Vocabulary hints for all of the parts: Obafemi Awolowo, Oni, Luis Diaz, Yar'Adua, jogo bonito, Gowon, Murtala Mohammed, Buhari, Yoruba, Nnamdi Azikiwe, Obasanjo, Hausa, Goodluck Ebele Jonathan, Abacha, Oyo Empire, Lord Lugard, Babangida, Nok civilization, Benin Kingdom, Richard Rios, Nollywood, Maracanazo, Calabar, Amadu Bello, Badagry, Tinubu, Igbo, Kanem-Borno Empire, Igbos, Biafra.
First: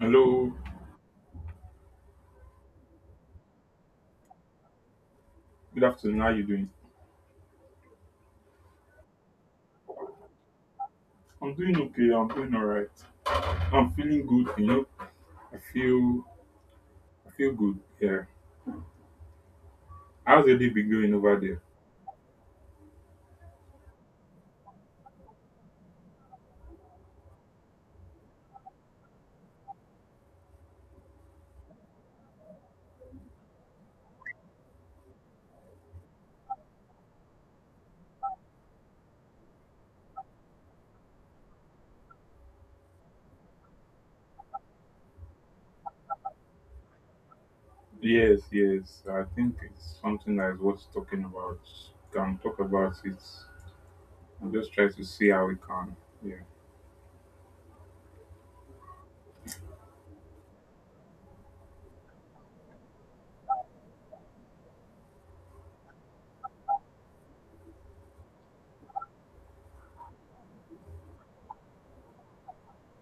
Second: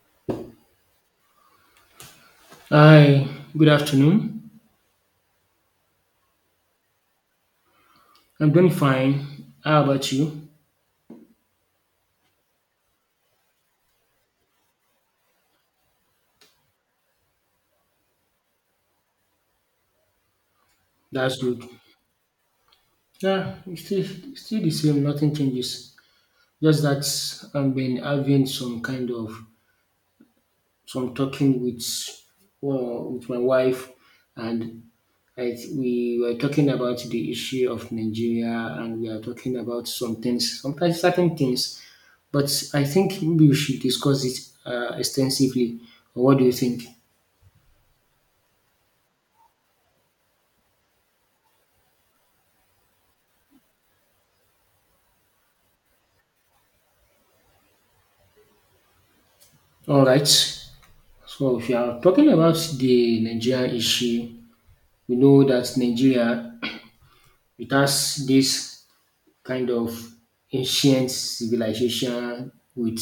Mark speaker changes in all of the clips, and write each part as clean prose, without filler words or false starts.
Speaker 1: Hello,
Speaker 2: Hi, good afternoon.
Speaker 1: good afternoon. How are you doing?
Speaker 2: I'm doing fine. How about you?
Speaker 1: I'm doing okay. I'm doing all right. I'm feeling good. You know, I feel I feel good. Yeah. How's your day been going over
Speaker 2: That's
Speaker 1: there?
Speaker 2: good. Yeah, it's still the same, nothing changes. Just that I've been having some kind of some talking with, well, with my wife, and we were talking about the issue of Nigeria, and we are talking about some things, sometimes certain things. But I think maybe we should discuss it extensively. What do you think?
Speaker 1: Yes, yes. I think it's something that is worth talking about. Can talk about it. I'm just trying to see how we can. Yeah.
Speaker 2: All right. So if you are talking about the Nigeria issue, we know that Nigeria, it has this kind of ancient civilization with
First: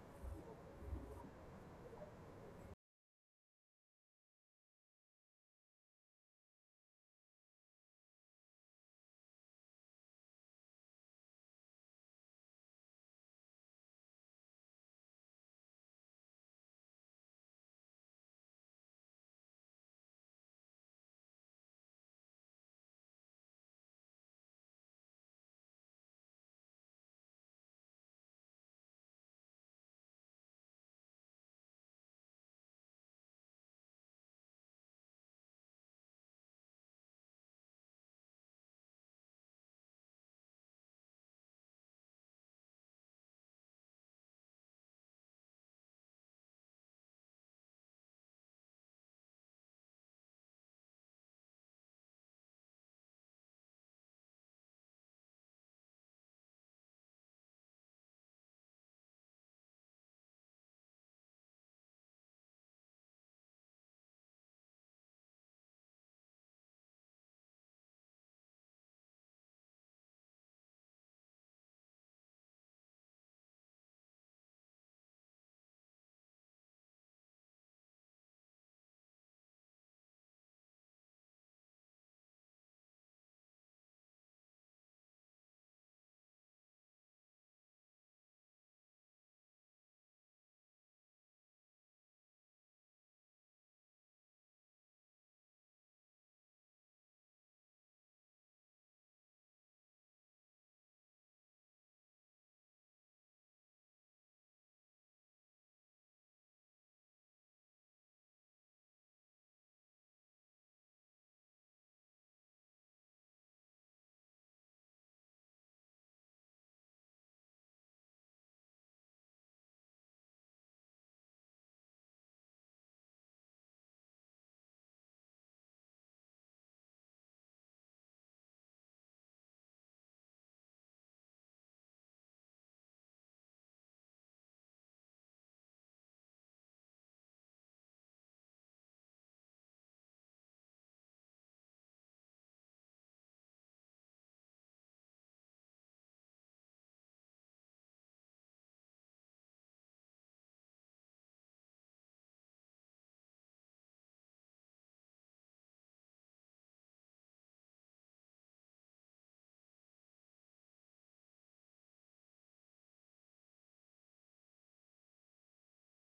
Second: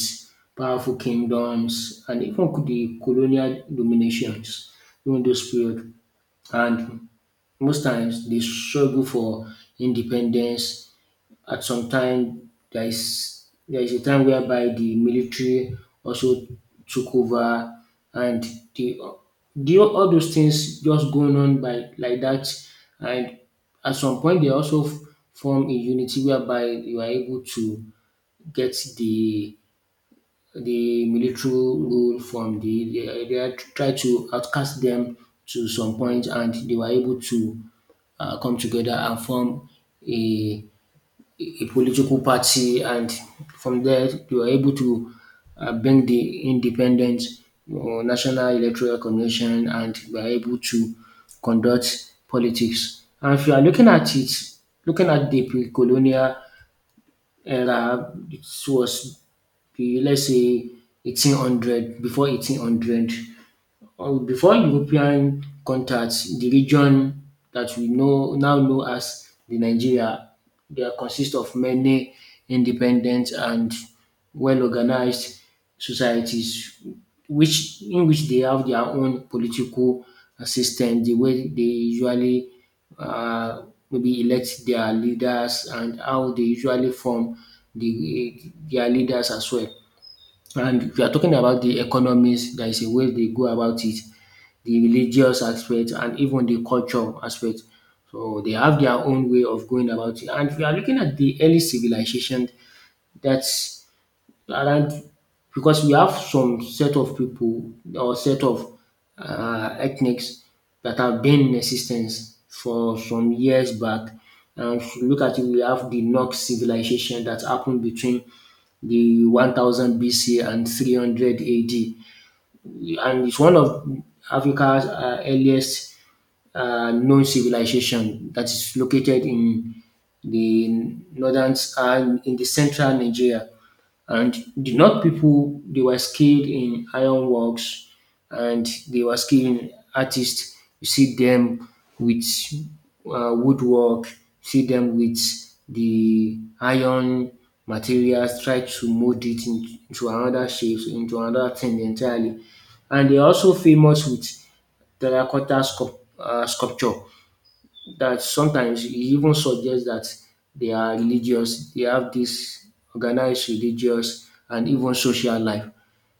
Speaker 2: powerful kingdoms and even the colonial dominations during those period. And most times they struggle for independence. At some time there is a time whereby the military also took over, and the the all those things just going on by like that. And at some point they also form a unity whereby you are able to get the military rule from the, they are try to outcast them to some point, and they were able to come together and form a a political party. And from there you are able to bring the independent or national electoral commission, and we are able to conduct politics. And if you are looking at it, looking at the pre-colonial era, it was the, let's say, 1800, before 1800 or before European contacts, the region that we know, now know as the Nigeria, they are consist of many independent and well-organized societies, which in which they have their own political system, the way they usually uh, maybe elect their leaders and how they usually form the their leaders as well. And if you are talking about the economies, there is a way they go about it, the religious aspect and even the culture aspect. So they have their own way of going about it. And if you are looking at the early civilization, that's around, because we have some set of people or set of ethnics that have been in existence for some years back. And if you look at it, we have the Nok civilization that happened between the 1000 BC and 300 AD. And it's one of Africa's earliest known civilization, that is located in the northern and in the central Nigeria. And the North people, they were skilled in ironworks and they were skilled in artists. You see them with woodwork, see them with the iron materials, try to mold it into another shape, into another thing entirely. And they're also famous with Теракота Скоп, е, Скопчук, that sometimes he even suggests that they are religious, they have this organized religious and even social life.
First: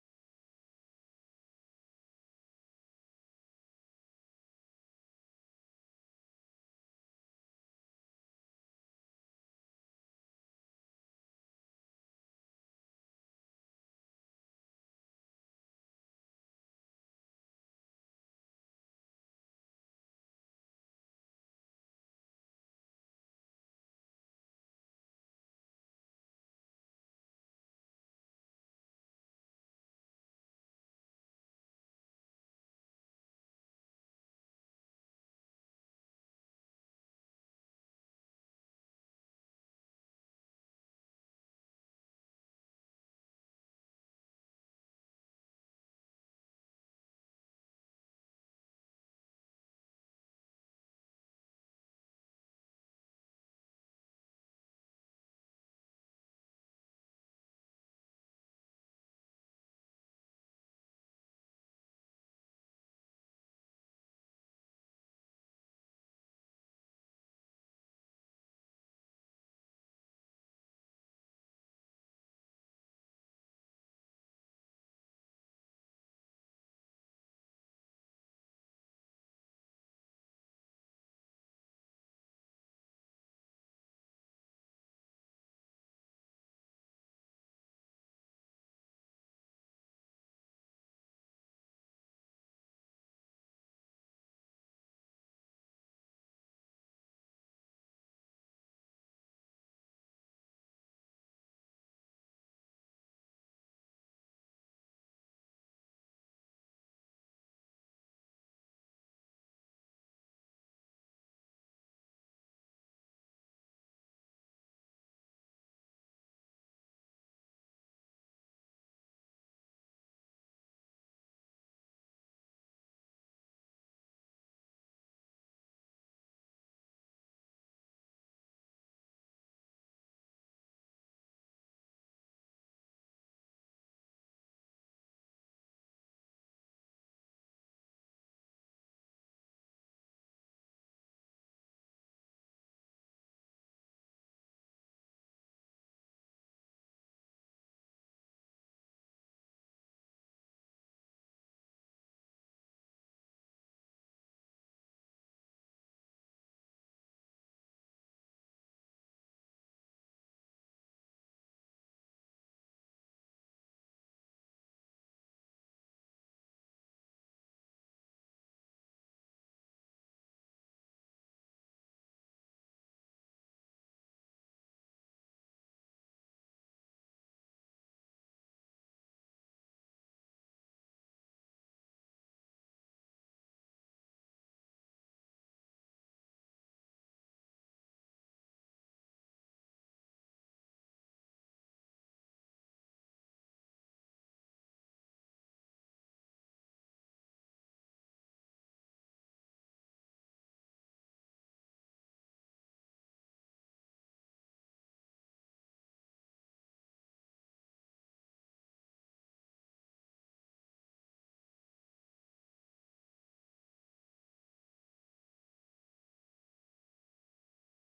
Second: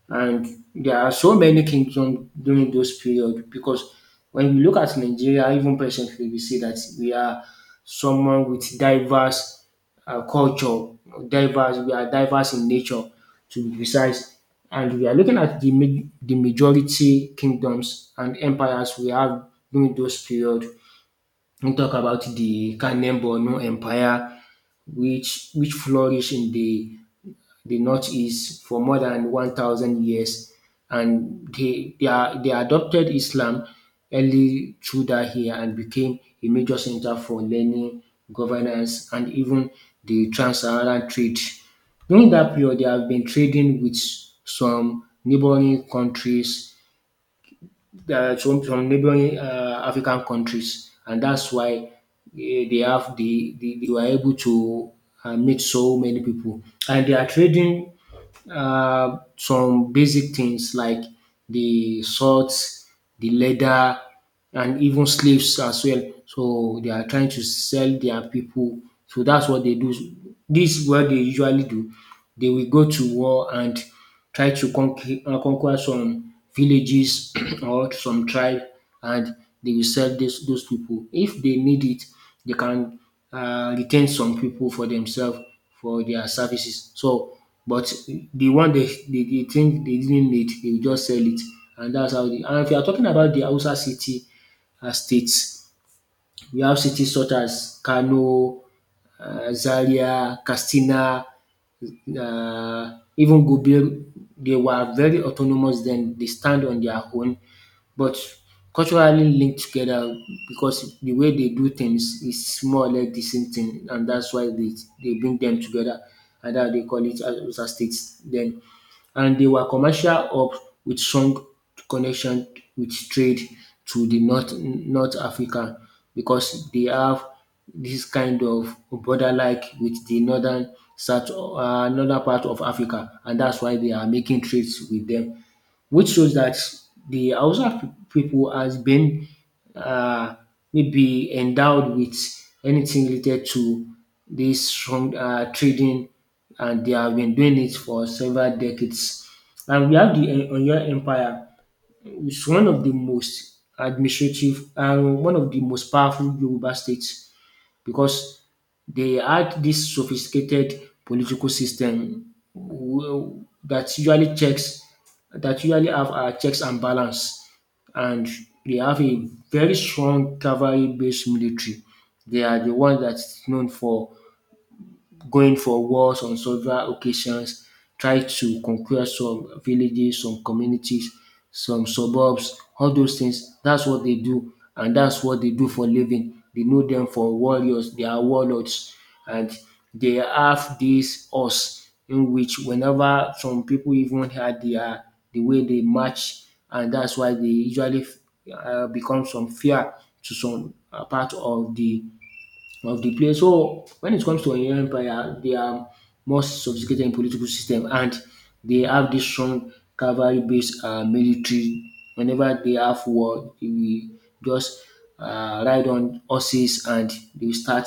Speaker 2: And there are so many kingdoms during those period, because when we look at Nigeria, even presently, we see that we are someone with diverse culture, we are diverse in nature, to be precise. And we are looking at the, the majority kingdoms and empires we have during those period. We talk about the Kanem-Borno Empire, which flourished in the northeast for more than 1,000 years, and they adopted Islam early through that here, and became a major center for learning, governance, and even the trans-Saharan trade. During that period, they have been trading with some neighboring countries, some from neighboring African countries, and that's why they have the, they were able to meet so many people, and they are trading some basic things like the salt, the leather, and even slaves as well. So they are trying to sell their people. So that's what they do. This is what they usually do. They will go to war and try to conquer, conquer some villages or some tribe, and they will sell those people. If they need it, they can retain some people for themselves for their services. So, but the one they think they didn't need, they will just sell it, and that's how the. And if you are talking about the Hausa city and state, we have cities such as Kano, Zaria, Katsina, even Gobir. They were very autonomous then, they stand on their own but culturally linked together, because the way they do things is more or less the same thing, and that's why they, bring them together, and that they call it Hausa states. Then, and they were commercial hubs with strong connection with trade to the North Africa, because they have this kind of border like with the northern south, northern part of Africa, and that's why they are making trades with them, which shows that the Hausa people has been uh, maybe endowed with anything related to this strong trading, and they have been doing it for several decades. And we have the Oyo Empire, which is one of the most administrative and one of the most powerful Yoruba states, because they had this sophisticated political system w- that usually checks that usually have checks and balance, and they have a very strong cavalry-based military. They are the one that's known for going for wars on several occasions, tried to conquer some villages, some communities, some suburbs, all those things. That's what they do, and that's what they do for living. They know them for warriors, they are warlords, and they have this us in which whenever some people even had their, the way they march, and that's why they usually become some fear to some part of the place. So when it comes to Nigerian Empire, they are more sophisticated in political system, and they have this strong cavalry based military. Whenever they have war, they will just ride on horses, and they will start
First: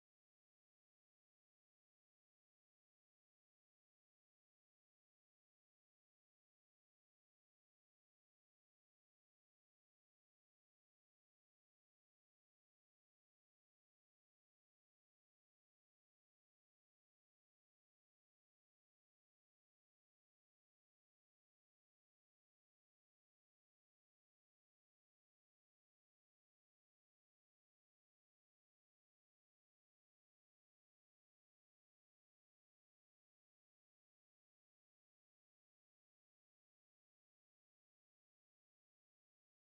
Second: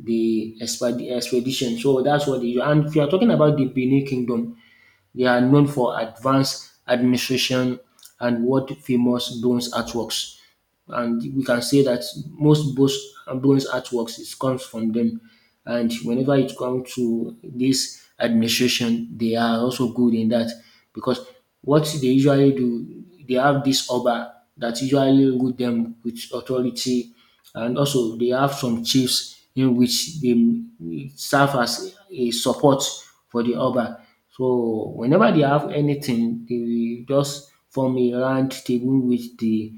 Speaker 2: the expedition. So that's what they do. And if you are talking about the Benin Kingdom, they are known for advanced administration and world famous bronze artworks, and we can say that most Bose Ambon's artworks is comes from them. And whenever it comes to this administration, they are also good in that, because what they usually do, they have this Oba that usually rule them with authority, and also they have some chiefs in which they serve as a support for the Oba. So whenever they have anything, they will just form a round table with the,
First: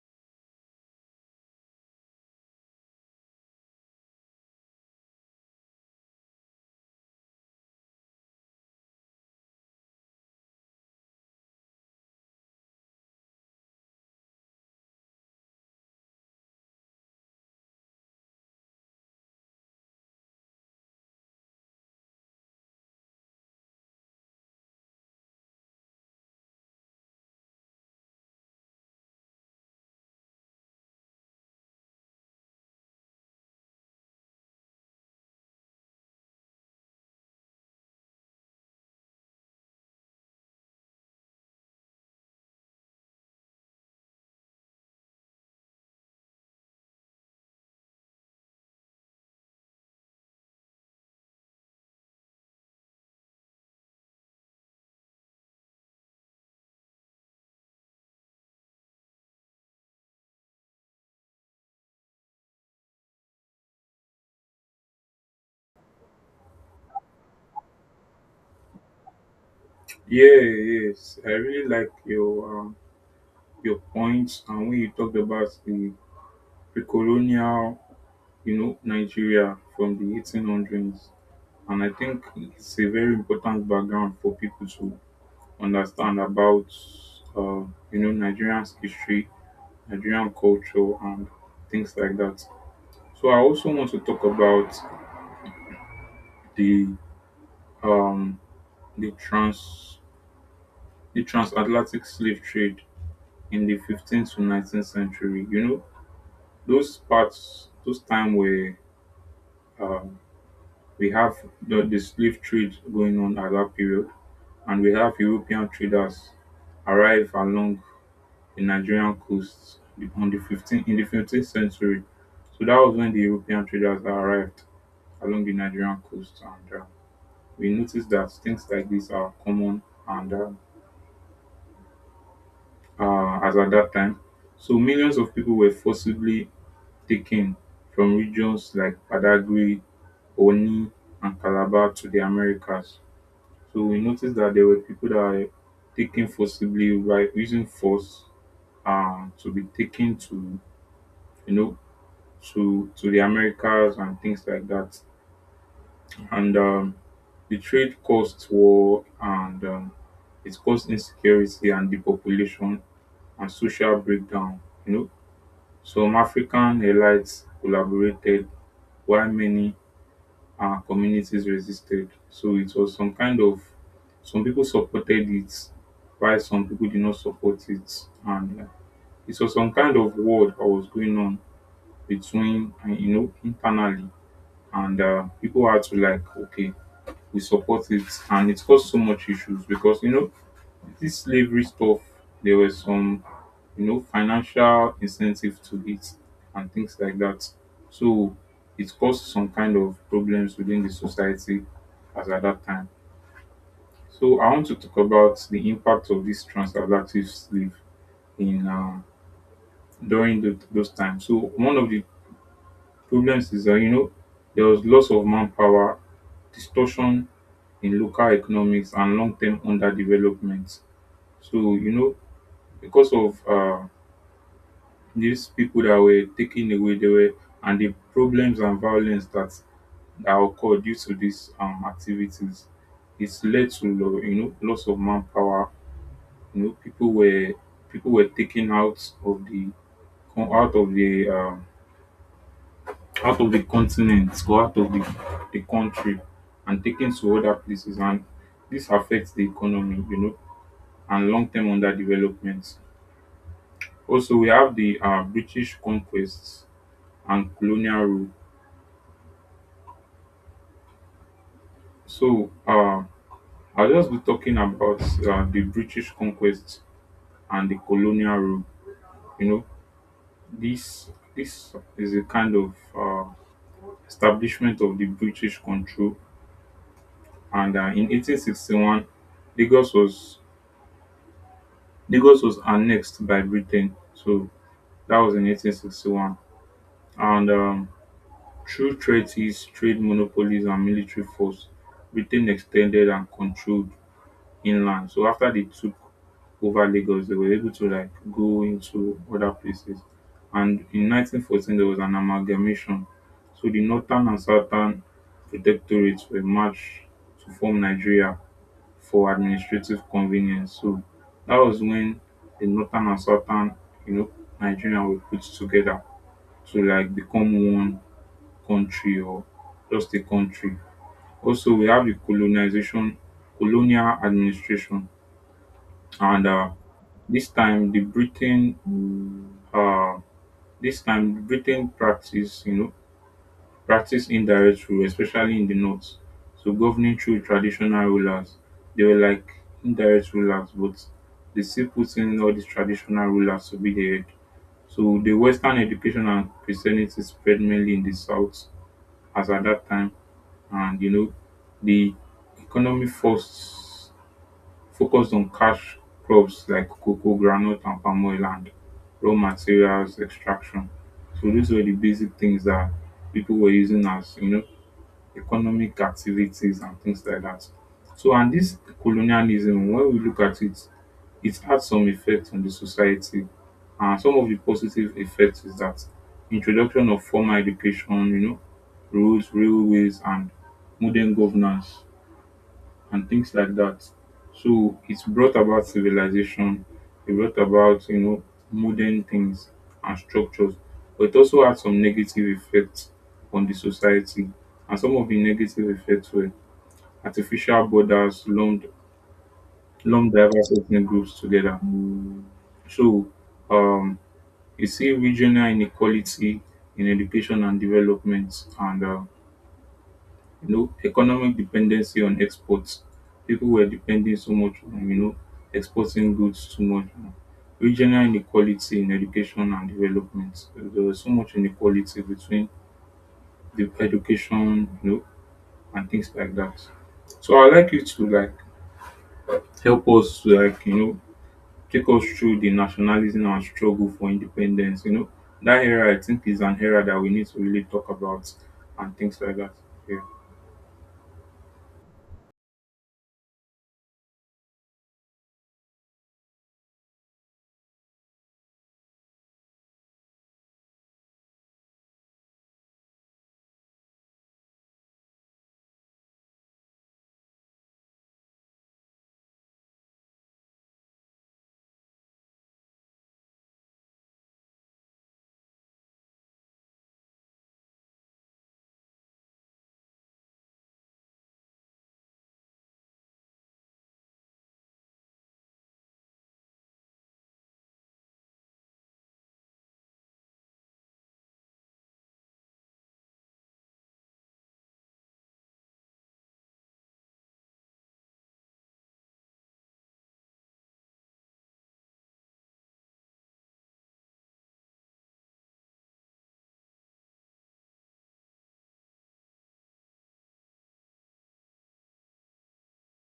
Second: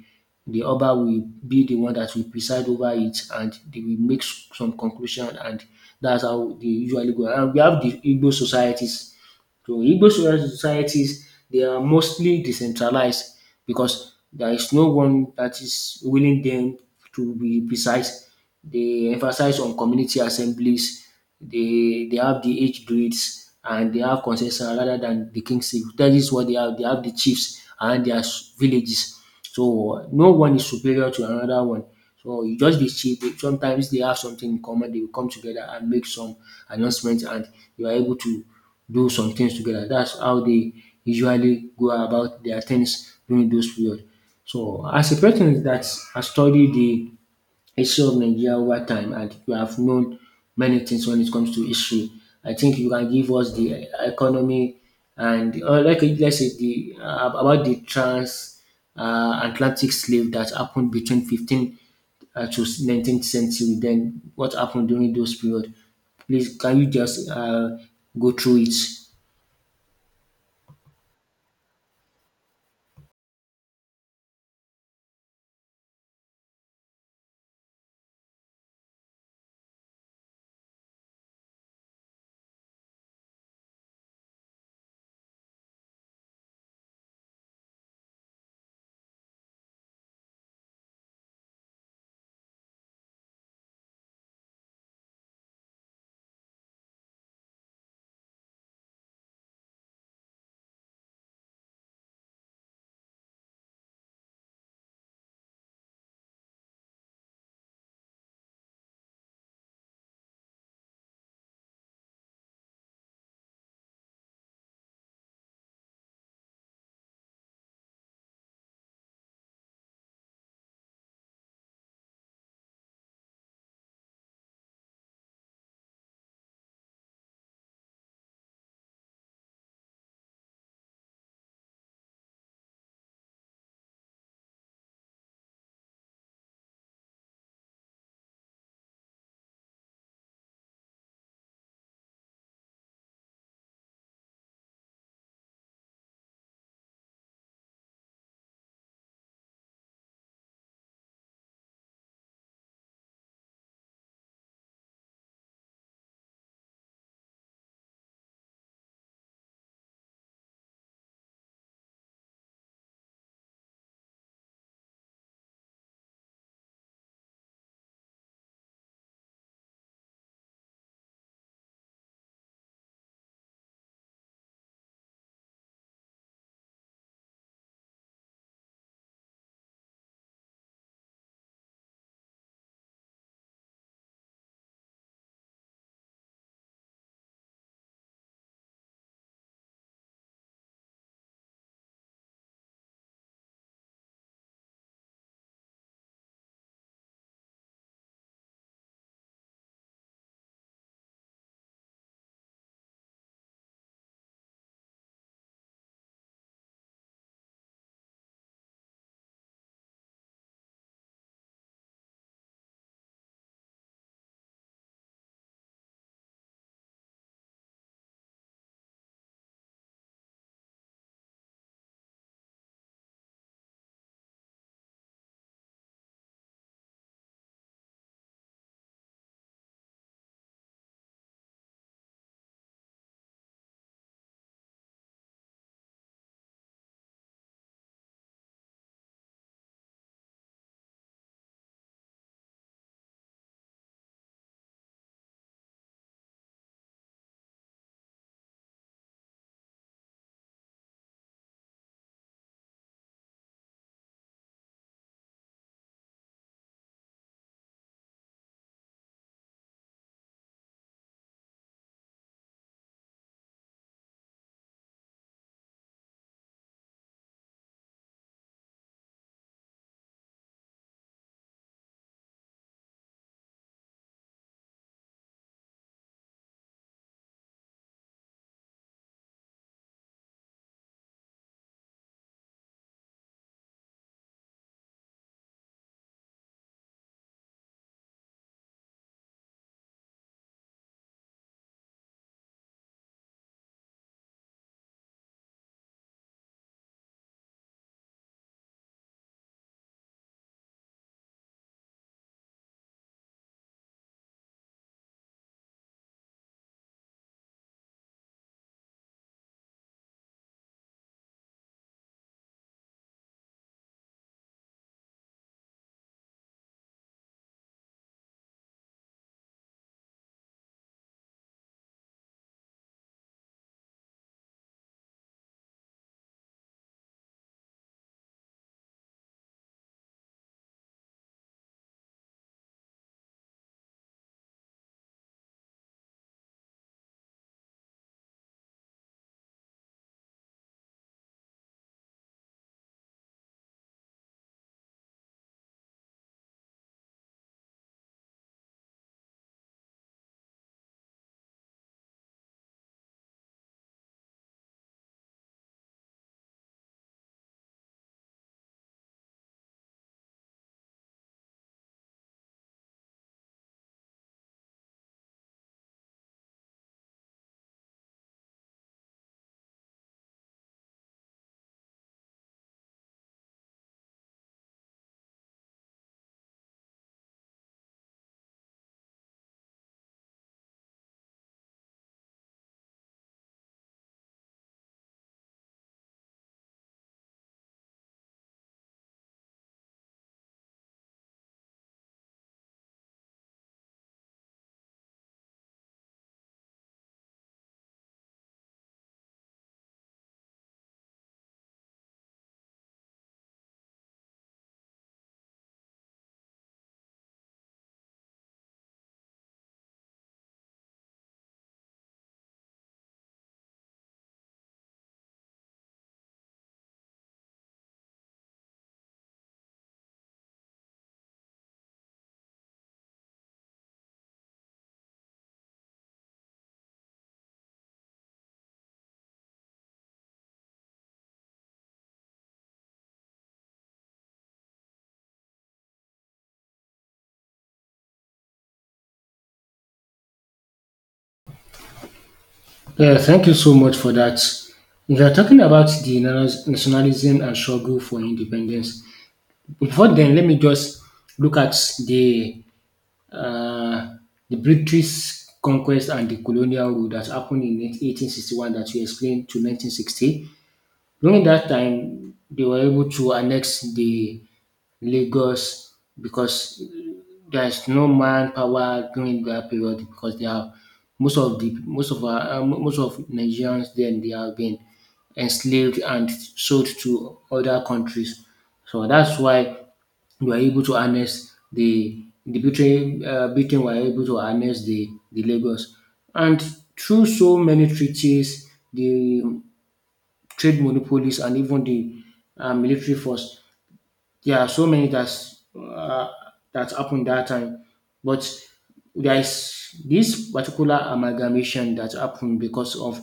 Speaker 2: Oba will be the one that will preside over it, and they will make some conclusion, and that's how they usually go. And we have the Igbo societies. So Igbo societies, they are mostly decentralized, because there is no one that is willing them, to be precise. They emphasize on community assemblies. They have the age grades, and they have consensus rather than the kingship. That is what they have. They have the chiefs and their villages. So no one is superior to another one. So you just be cheap. Sometimes they have something in common. They will come together and make some announcements, and you are able to do some things together. That's how they usually go about their things during those period. So as a person that has studied the history of Nigeria over time, and you have known many things when it comes to history, I think you can give us the economy, and like, let's say, the about the trans Atlantic slave that happened between 15 to 19th century. Then what happened during those period? Please, can you just go through it?
Speaker 1: Yeah. Yes. I really like your your points and when you talked about the pre-colonial, you know, Nigeria from the 1800s. And I think it's a very important background for people to understand about, uh, you know, Nigerian's history, Nigerian culture, and things like that. So I also want to talk about the um, the trans the transatlantic slave trade in the 15th to 19th century. You know, those parts, those time where um, we have the slave trade going on at that period, and we have European traders arrive along the Nigerian coast on the 15th century. So that was when the European traders arrived along the Nigerian coast, and we noticed that things like this are common and as at that time. So millions of people were forcibly taken from regions like Badagry, Oni, and Calabar to the Americas. So we noticed that there were people that were taken forcibly by using force to be taken to you know to the Americas and things like that. And the trade caused war and it caused insecurity and depopulation and social breakdown. You know, some African elites collaborated while many communities resisted. So it was some kind of some people supported it, while some people did not support it, and it was some kind of war that was going on between you know internally and people had to like, okay, we support it, and it caused so much issues because you know this slavery stuff there were some, you know, financial incentive to it and things like that. So it caused some kind of problems within the society as at that time. So I want to talk about the impact of this transatlantic slave in during those times. So one of the problems is that, you know, there was loss of manpower, distortion in local economics, and long term underdevelopment. So, you know, because of these people that were taken away, they were, and the problems and violence that, that occurred due to these activities, it's led to, you know, loss of manpower. You know, people were taken out of the come out of the continent or out of the country and taken to other places, and this affects the economy, you know, and long-term underdevelopment. Also we have the British conquests and colonial rule. So I'll just be talking about the British conquest and the colonial rule. You know, this is a kind of establishment of the British control, and in 1861 lagos was Lagos was annexed by Britain, so that was in 1861. And through treaties, trade monopolies, and military force, Britain extended and controlled inland. So after they took over Lagos, they were able to like go into other places. And in 1914, there was an amalgamation. So the northern and southern protectorates were merged to form Nigeria for administrative convenience. So that was when the northern and southern, you know, Nigeria were put together to like become one country or just a country. Also, we have the colonization, colonial administration, and this time the Britain, uh, this time Britain practice, you know, practised indirect rule, especially in the north, so governing through traditional rulers. They were like indirect rulers, but they still put in all these traditional rulers to be the head. So the Western education and Christianity spread mainly in the south as at that time. And you know, the economy first focused on cash crops like cocoa, groundnut, and palm oil, and raw materials extraction. So those were the basic things that people were using as, you know, economic activities and things like that. So and this colonialism, when we look at it, it had some effect on the society. And some of the positive effects is that introduction of formal education, you know, roads, railways, and modern governance and things like that. So it's brought about civilization, it brought about, you know, modern things and structures, but it also had some negative effects on the society. And some of the negative effects were artificial borders lumped, lumped diverse ethnic groups together. So um, you see regional inequality in education and development, and you know, economic dependency on exports. People were depending so much on, you know, exporting goods too much. Regional inequality in education and development. There was so much inequality between the education, you know, and things like that. So I'd like you to like help us to like, you know, take us through the nationalism and struggle for independence. You know, that era I think is an era that we need to really talk about and things like that. Yeah.
Speaker 2: Yeah, thank you so much for that. We are talking about the nationalism and struggle for independence. Before then, let me just look at the uh, the British conquest and the colonial rule that happened in 1861 that you explained to 1960. During that time, they were able to annex the Lagos, because there's no manpower during that period, because they are, most of our, most of Nigerians then, they have been enslaved and sold to other countries. So that's why we were able to annex Britain were able to annex the Lagos, and through so many treaties, the trade monopolies, and even the military force. There are so many that's that happened that time, but there is this particular amalgamation that happened because of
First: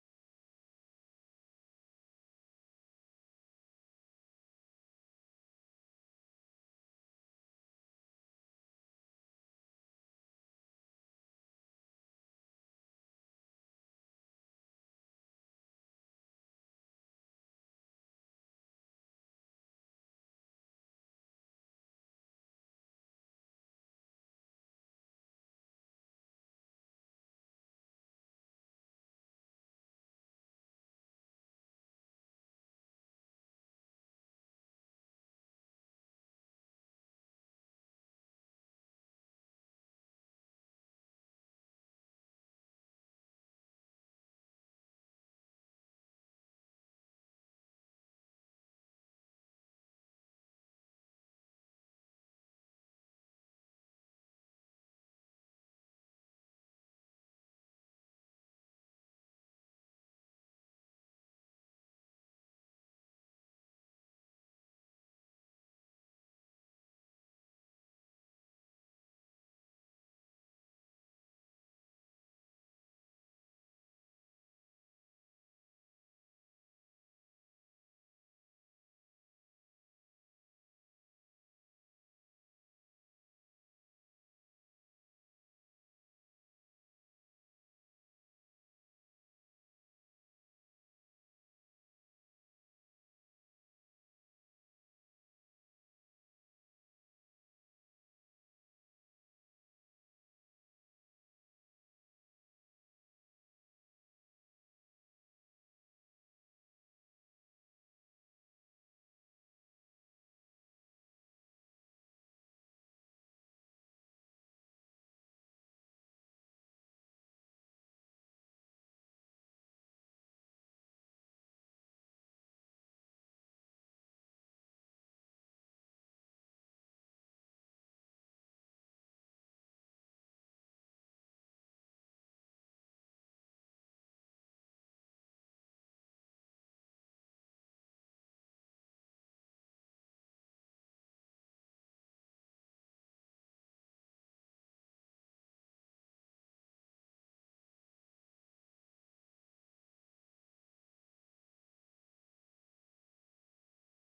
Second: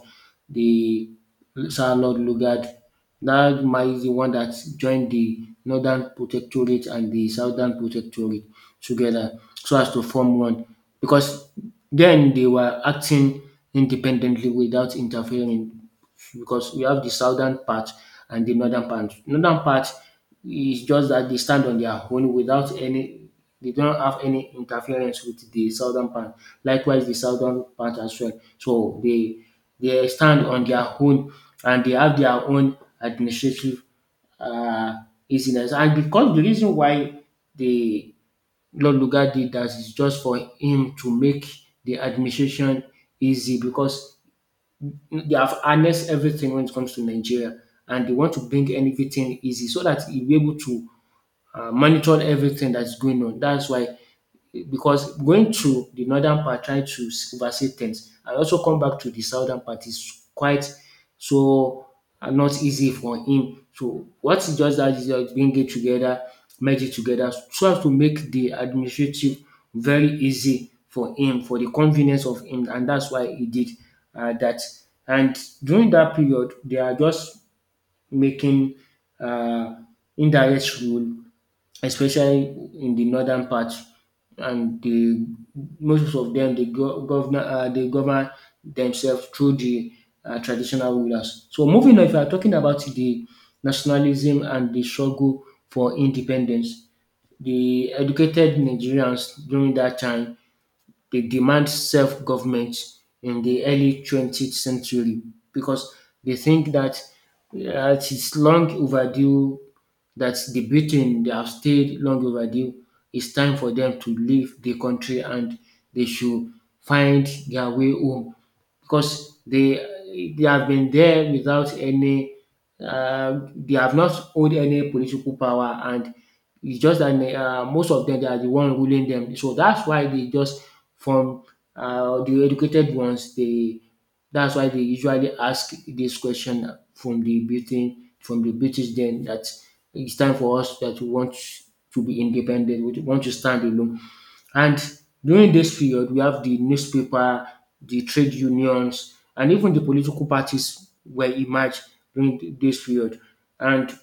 Speaker 2: the Sir Lord Lugard. That might the one that joined the Northern Protectorate and the Southern Protectorate together, so as to form one. Because then they were acting independently without interfering, because we have the southern part and the northern part. Northern part, it's just that they stand on their own without any, they don't have any interference with the southern part. Likewise, the southern part as well. So they, stand on their own, and they have their own administrative uh, easiness. And because the reason why the Lord Lugard did that is just for him to make the administration easy, because they have harnessed everything when it comes to Nigeria, and they want to bring everything easy so that he'll be able to monitored everything that's going on. That's why, because going through the northern part, trying to oversee things, and also come back to the southern part is quite so not easy for him. So what he just does is just bring it together, merge it together, so as to make the administrative very easy for him, for the convenience of him, and that's why he did that. And during that period, they are just making uh, indirect rule, especially in the northern part. And the most of them, they they govern themselves through the traditional rulers. So moving on, if you are talking about the nationalism and the struggle for independence, the educated Nigerians during that time they demand self-government in the early 20th century, because they think that it is long overdue, that the Britain they have stayed long overdue. It's time for them to leave the country and they should find their way home, because they have been there without any they have not owned any political power. And it's just that they, most of them they are the one ruling them, so that's why they just from the educated ones they, that's why they usually ask this question from the Britain, from the British then, that it's time for us, that we want to be independent, we want to stand alone. And during this period we have the newspaper, the trade unions, and even the political parties were emerged during this period. And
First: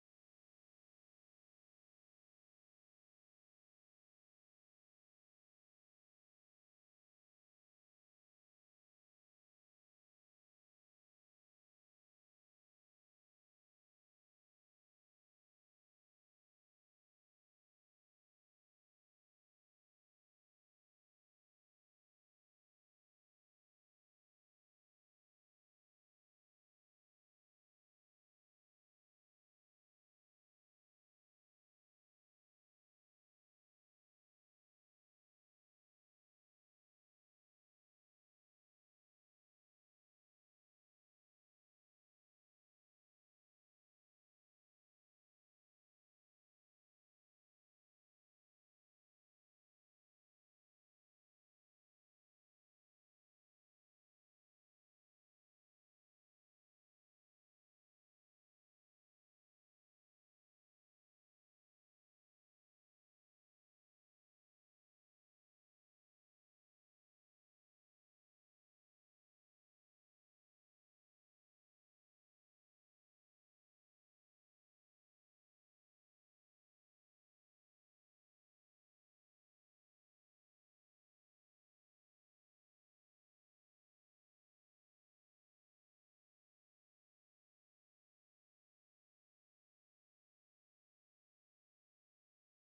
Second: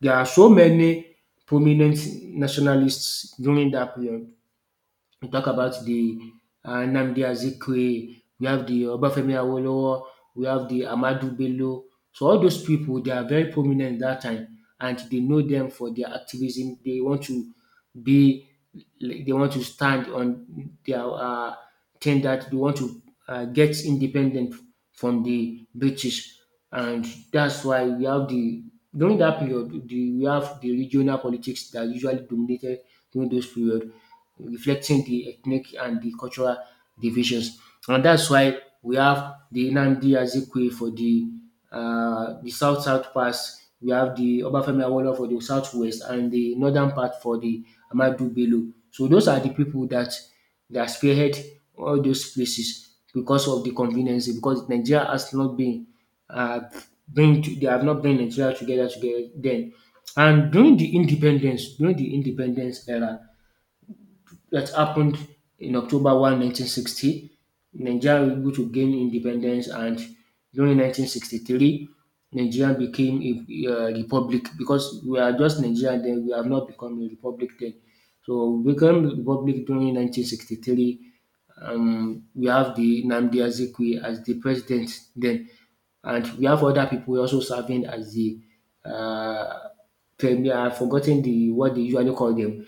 Speaker 2: there are so many prominent nationalists during that period. We talk about the Nnamdi Azikiwe, we have the Obafemi Awolowo, we have the Amadu Bello. So all those people, they are very prominent that time, and they know them for their activism. They want to be, like, they want to stand on their thing, that they want to get independent from the British. And that's why we have the, during that period, we have the regional politics that usually dominated during those period, reflecting the ethnic and the cultural divisions. And that's why we have the Nnamdi Azikiwe for the south south pass. We have the Obafemi Awolowo for the southwest, and the northern part for the Amadu Bello. So those are the people that spearhead all those places because of the convenience. Because Nigeria has not been uh, they have not bring Nigeria together together then. And during the independence era, that happened in October 1, 1960. Nigeria was able to gain independence, and during 1963, Nigeria became a republic, because we are just Nigeria then, we have not become a republic then. So we became a republic during 1963. We have the Nnamdi Azikiwe as the president then, and we have other people also serving as the uh, premier. I've forgotten the what they usually call them.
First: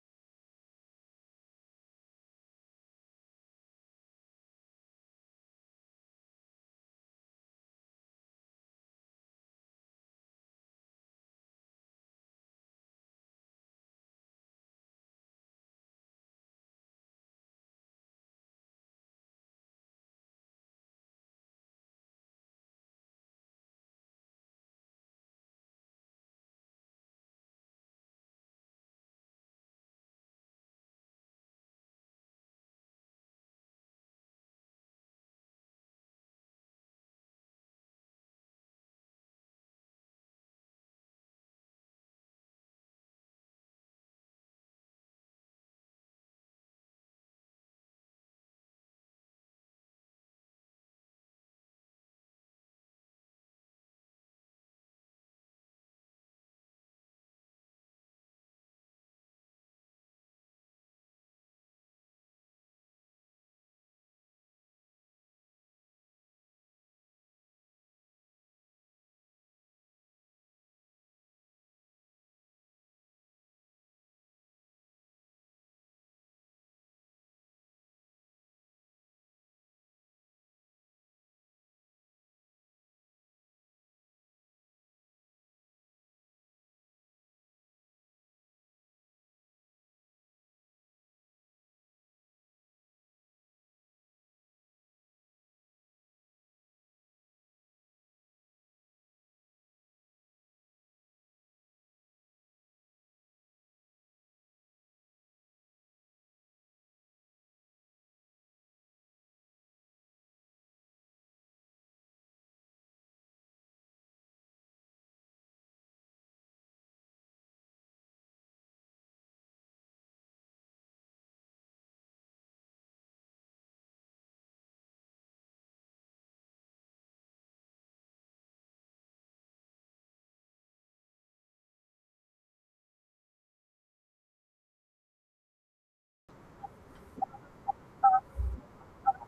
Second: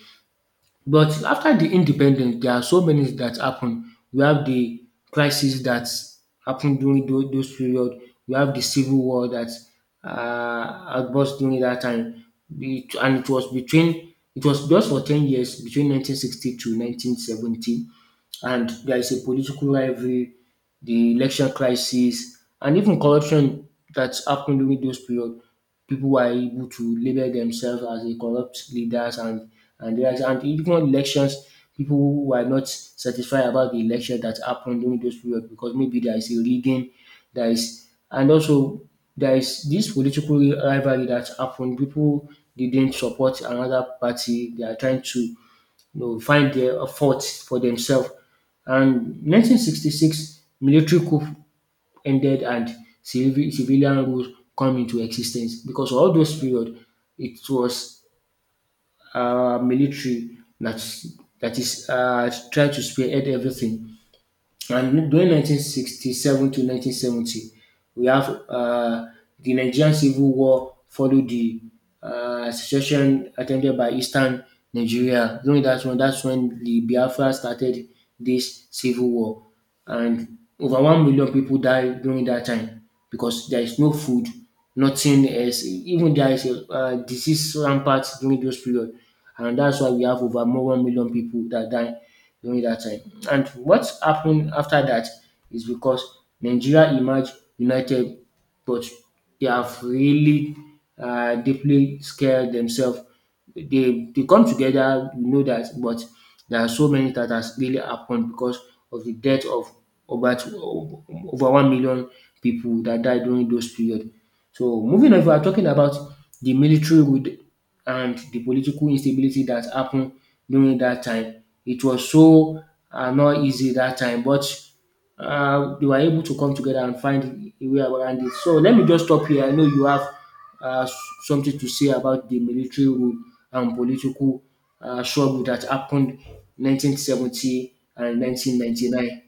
Speaker 2: But after the independence, there are so many that happen. We have the crisis that happened during those period. We have the civil war that burst during that time. And it was between, it was just for 10 years, between 1960 to 1970. And there is a political rivalry, the election crisis, and even corruption that happened during those period. People were able to label themselves as a corrupt leaders and leaders, and even elections. People who were not satisfied about the election that happened during those period, because maybe there is a rigging, there is, and also there is this political rivalry that happened. People didn't support another party. They are trying to, you know, find their faults for themselves. And 1966 military coup ended and civilian rule come into existence, because all those period it was military that is trying to spearhead everything. And during 1967 to 1970, we have the Nigerian Civil War followed the secession attempted by Eastern Nigeria. During that one, that's when the Biafra started this civil war, and over 1 million people died during that time, because there is no food, nothing else. Even there is a disease rampant during those period, and that's why we have over more 1 million people that die during that time. And what's happened after that is because Nigeria emerged united, but they have really deeply scared themselves. They come together, we know that, but there are so many that has really happened because of the death of over two, over 1 million people that died during those period. So moving on, if we are talking about the military rule and the political instability that happened during that time, it was so not easy that time. But they were able to come together and find a way around it. So let me just stop here. I know you have uh, s- something to say about the military rule and political struggle that happened 1970 and 1999.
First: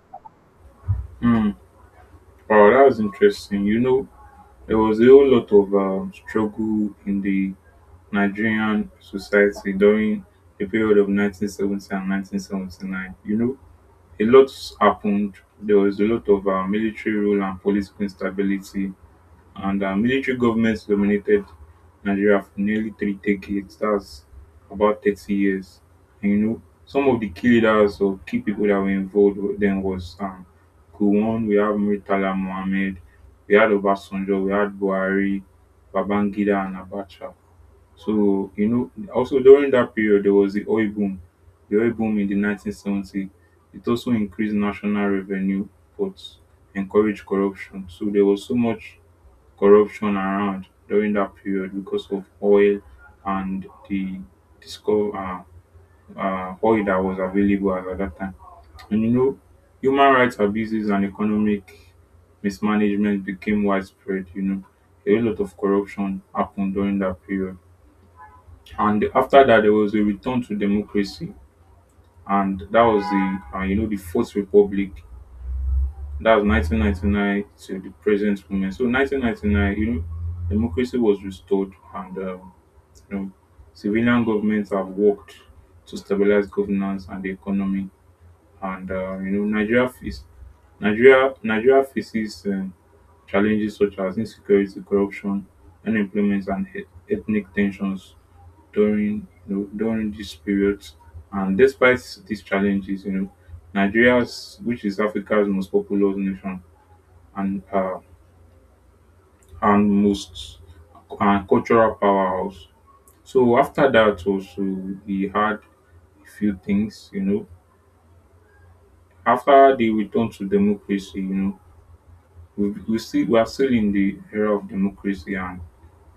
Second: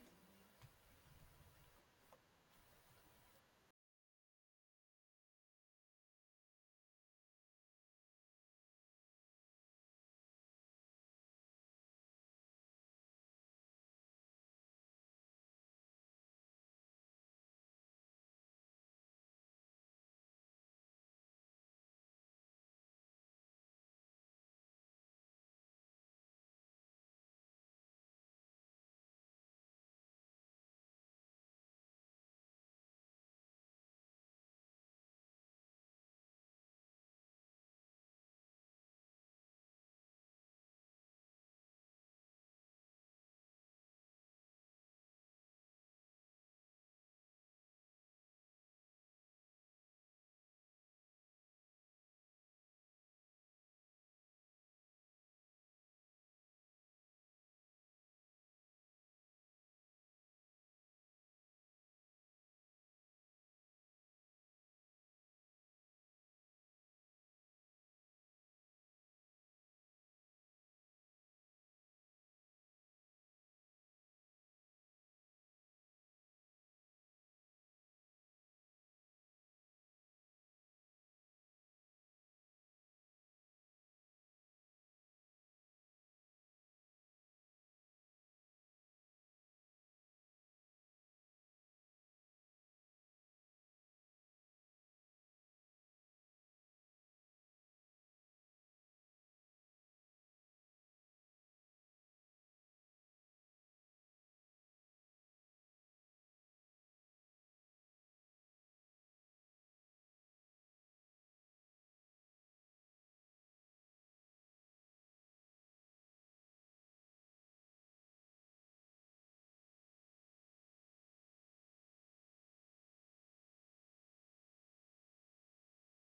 Speaker 1: Hmm. Wow, that was interesting. You know, there was a whole lot of struggle in the Nigerian society during the period of 1970 and 1979. You know, a lot happened. There was a lot of military rule and political instability, and military governments dominated Nigeria for nearly three decades. That's about 30 years. And you know, some of the key leaders or key people that were involved then was Gowon, we have Murtala Mohammed, we had Obasanjo, we had Buhari, Babangida, and Abacha. So, you know, also during that period, there was the oil boom in the 1970s. It also increased national revenue, but encouraged corruption. So there was so much corruption around during that period because of oil and the discover oil that was available as at that time. And you know, human rights abuses and economic mismanagement became widespread. You know, a lot of corruption happened during that period, and after that, there was a return to democracy, and that was the you know the Fourth Republic. That was 1999 to the present moment. So 1999, you know, democracy was restored. And. Um, You know, Civilian governments have worked to stabilize governance and the economy, and you know Nigeria faces challenges such as insecurity, corruption, unemployment, and ethnic tensions during, you know, during these periods. And despite these challenges, you know, Nigeria's, which is Africa's most populous nation and uh, and most and cultural powerhouse. So after that also, we had few things, you know. After the return to democracy, you know, we are still in the era of democracy, and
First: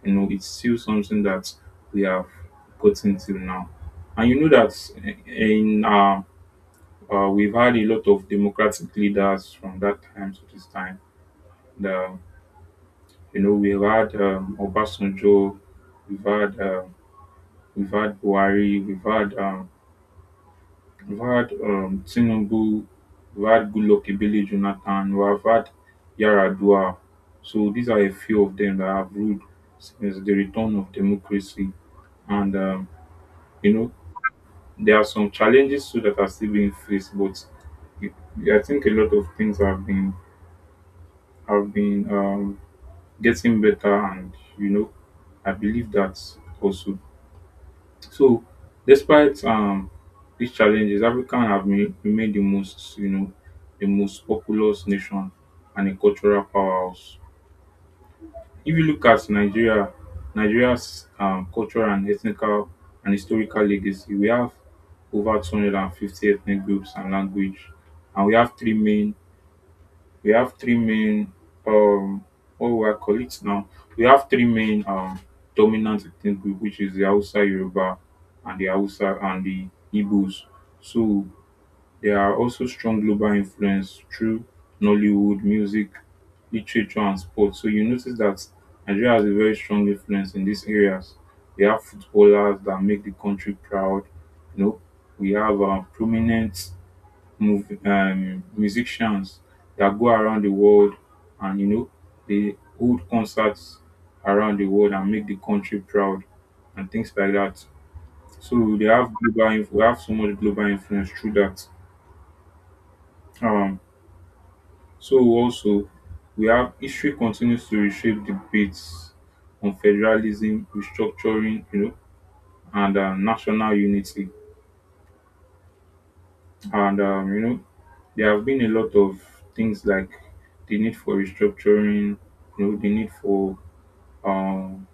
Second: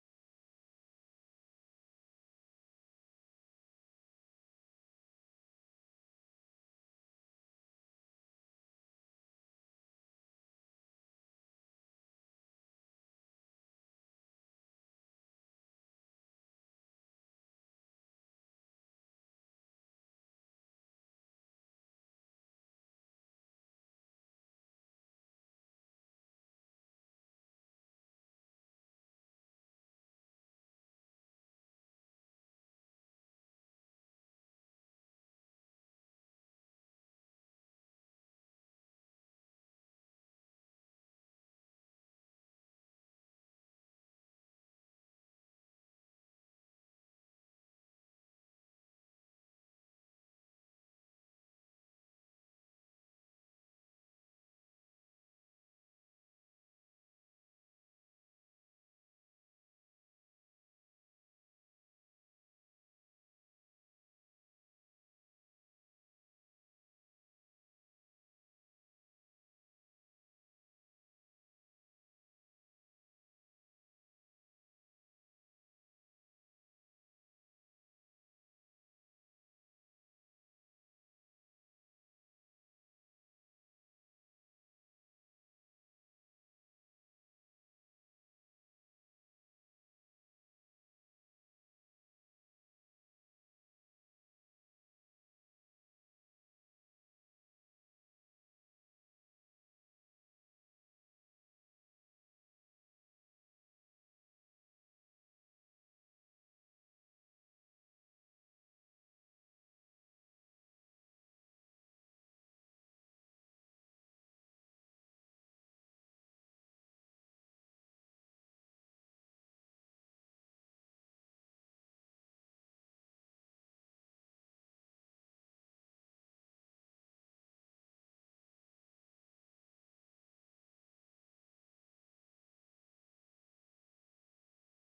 Speaker 1: you know it's still something that we have gotten till now. And you know that eh, in we've had a lot of democratic leaders from that time to this time. The you know we've had Obasanjo, we've had um, we've had Buhari, we've had We've had Tinubu, we've had Goodluck Ebele Jonathan, we've had Yar'Adua. So these are a few of them that have ruled since the return of democracy. And you know, there are some challenges too that are still being faced, but I think a lot of things have been have been um, getting better, and you know, I believe that also. So despite these challenges, Africa have remained the most, you know, the most populous nation and a cultural powerhouse. If you look at Nigeria, Nigeria's cultural and ethnical and historical legacy, we have over 250 ethnic groups and language, and we have three main we have three main um what will I call it now? We have three main dominant ethnic group, which is the Hausa and the Igbos. So there are also strong global influence through Nollywood, music, literature, and sports. So you notice that Nigeria has a very strong influence in these areas. We have footballers that make the country proud, you know, we have prominent musicians that go around the world, and you know they hold concerts around the world and make the country proud and things like that. So they have global inf- we have so much global influence through that. Um, so also we have history continues to reshape debates on federalism, restructuring, you know, and national unity. And you know, there have been a lot of things like the need for restructuring, you know, the need for um,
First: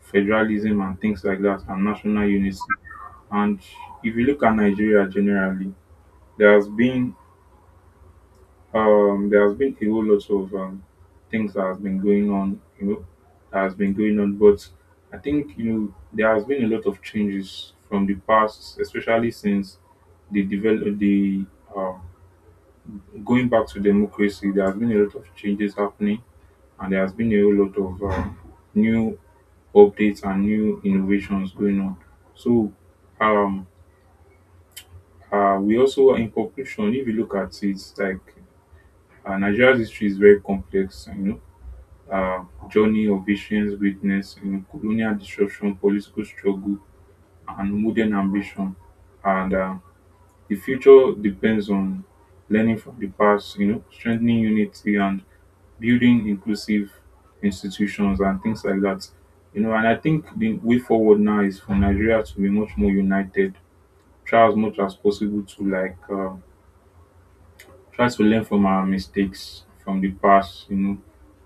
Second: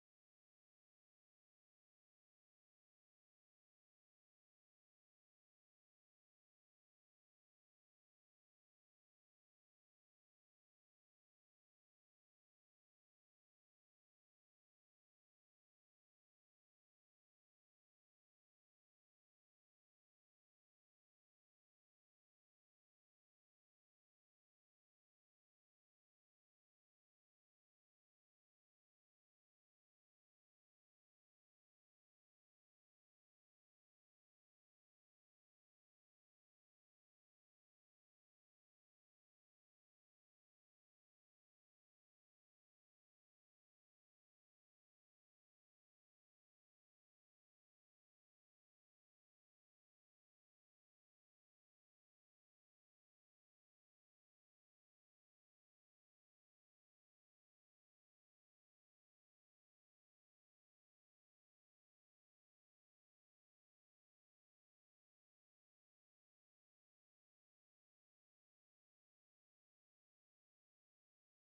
Speaker 1: federalism and things like that, and national unity. And if you look at Nigeria generally, there has been a whole lot of things that has been going on, you know, that has been going on. But I think you know there has been a lot of changes from the past, especially since the develop the um, going back to democracy, there has been a lot of changes happening, and there has been a whole lot of new updates and new innovations going on. So, um, we also, in conclusion, if you look at it, like Nigeria's history is very complex, you know, journey of visions, witness, you know, colonial disruption, political struggle, and modern ambition. And the future depends on learning from the past, you know, strengthening unity and building inclusive institutions and things like that. You know, and I think the way forward now is for Nigeria to be much more united, try as much as possible to like try to learn from our mistakes from the past. You know,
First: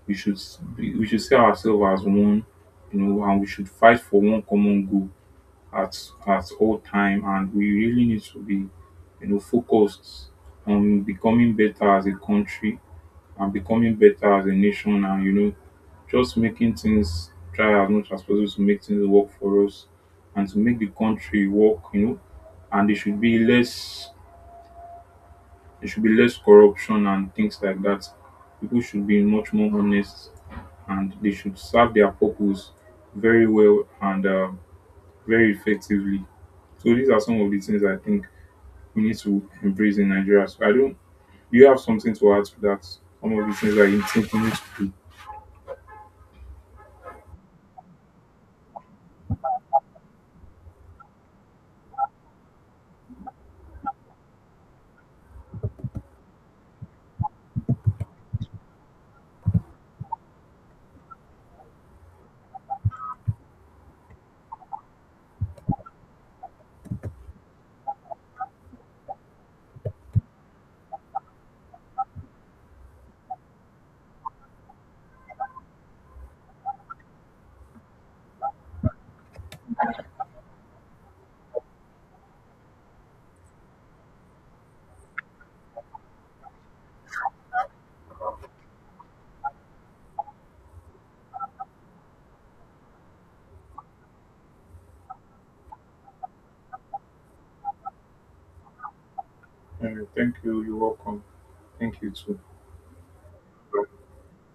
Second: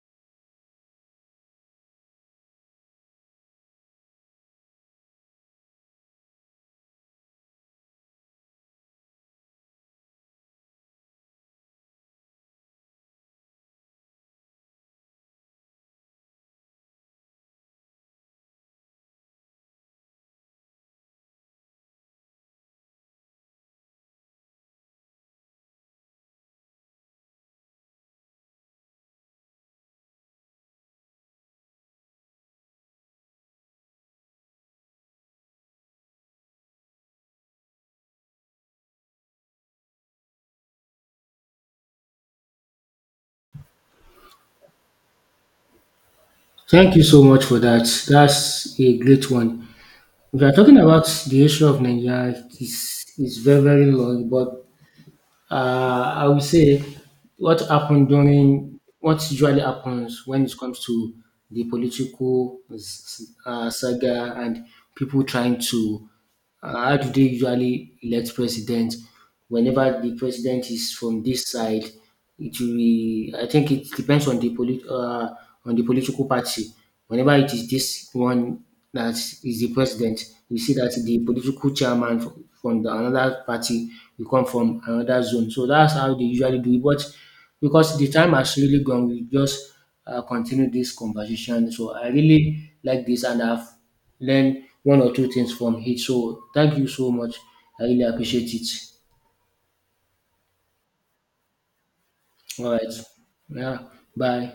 Speaker 1: we should see ourselves as one. You know, and we should fight for one common goal at at all time. And we really need to be, you know, focused on becoming better as a country and becoming better as a nation. And you know, just making things try as much as possible to make things work for us and to make the country work, you know. And there should be less corruption and things like that. People should be much more honest, and they should serve their purpose very well and very effectively. So these are some of the things I think we need to embrace in Nigeria. So I don't, do you have something to add to that? Some of the things that you think we need to do.
Speaker 2: Thank you so much for that. That's a great one. If you're talking about the issue of Nigeria, it's very, very long. But I would say what happened during, what usually happens when it comes to the political saga, and people trying to, how do they usually elect president? Whenever the president is from this side, it will be, I think it depends on the polit on the political party. Whenever it is this one that is the president, you see that the political chairman from, the another party will come from another zone. So that's how they usually do it. But because the time has really gone, we just continue this conversation. So I really like this, and I've learned one or two things from it. So thank you so much. I really appreciate it.
Speaker 1: Thank you, you're welcome. Thank you too.
Speaker 2: All right. Yeah. Bye.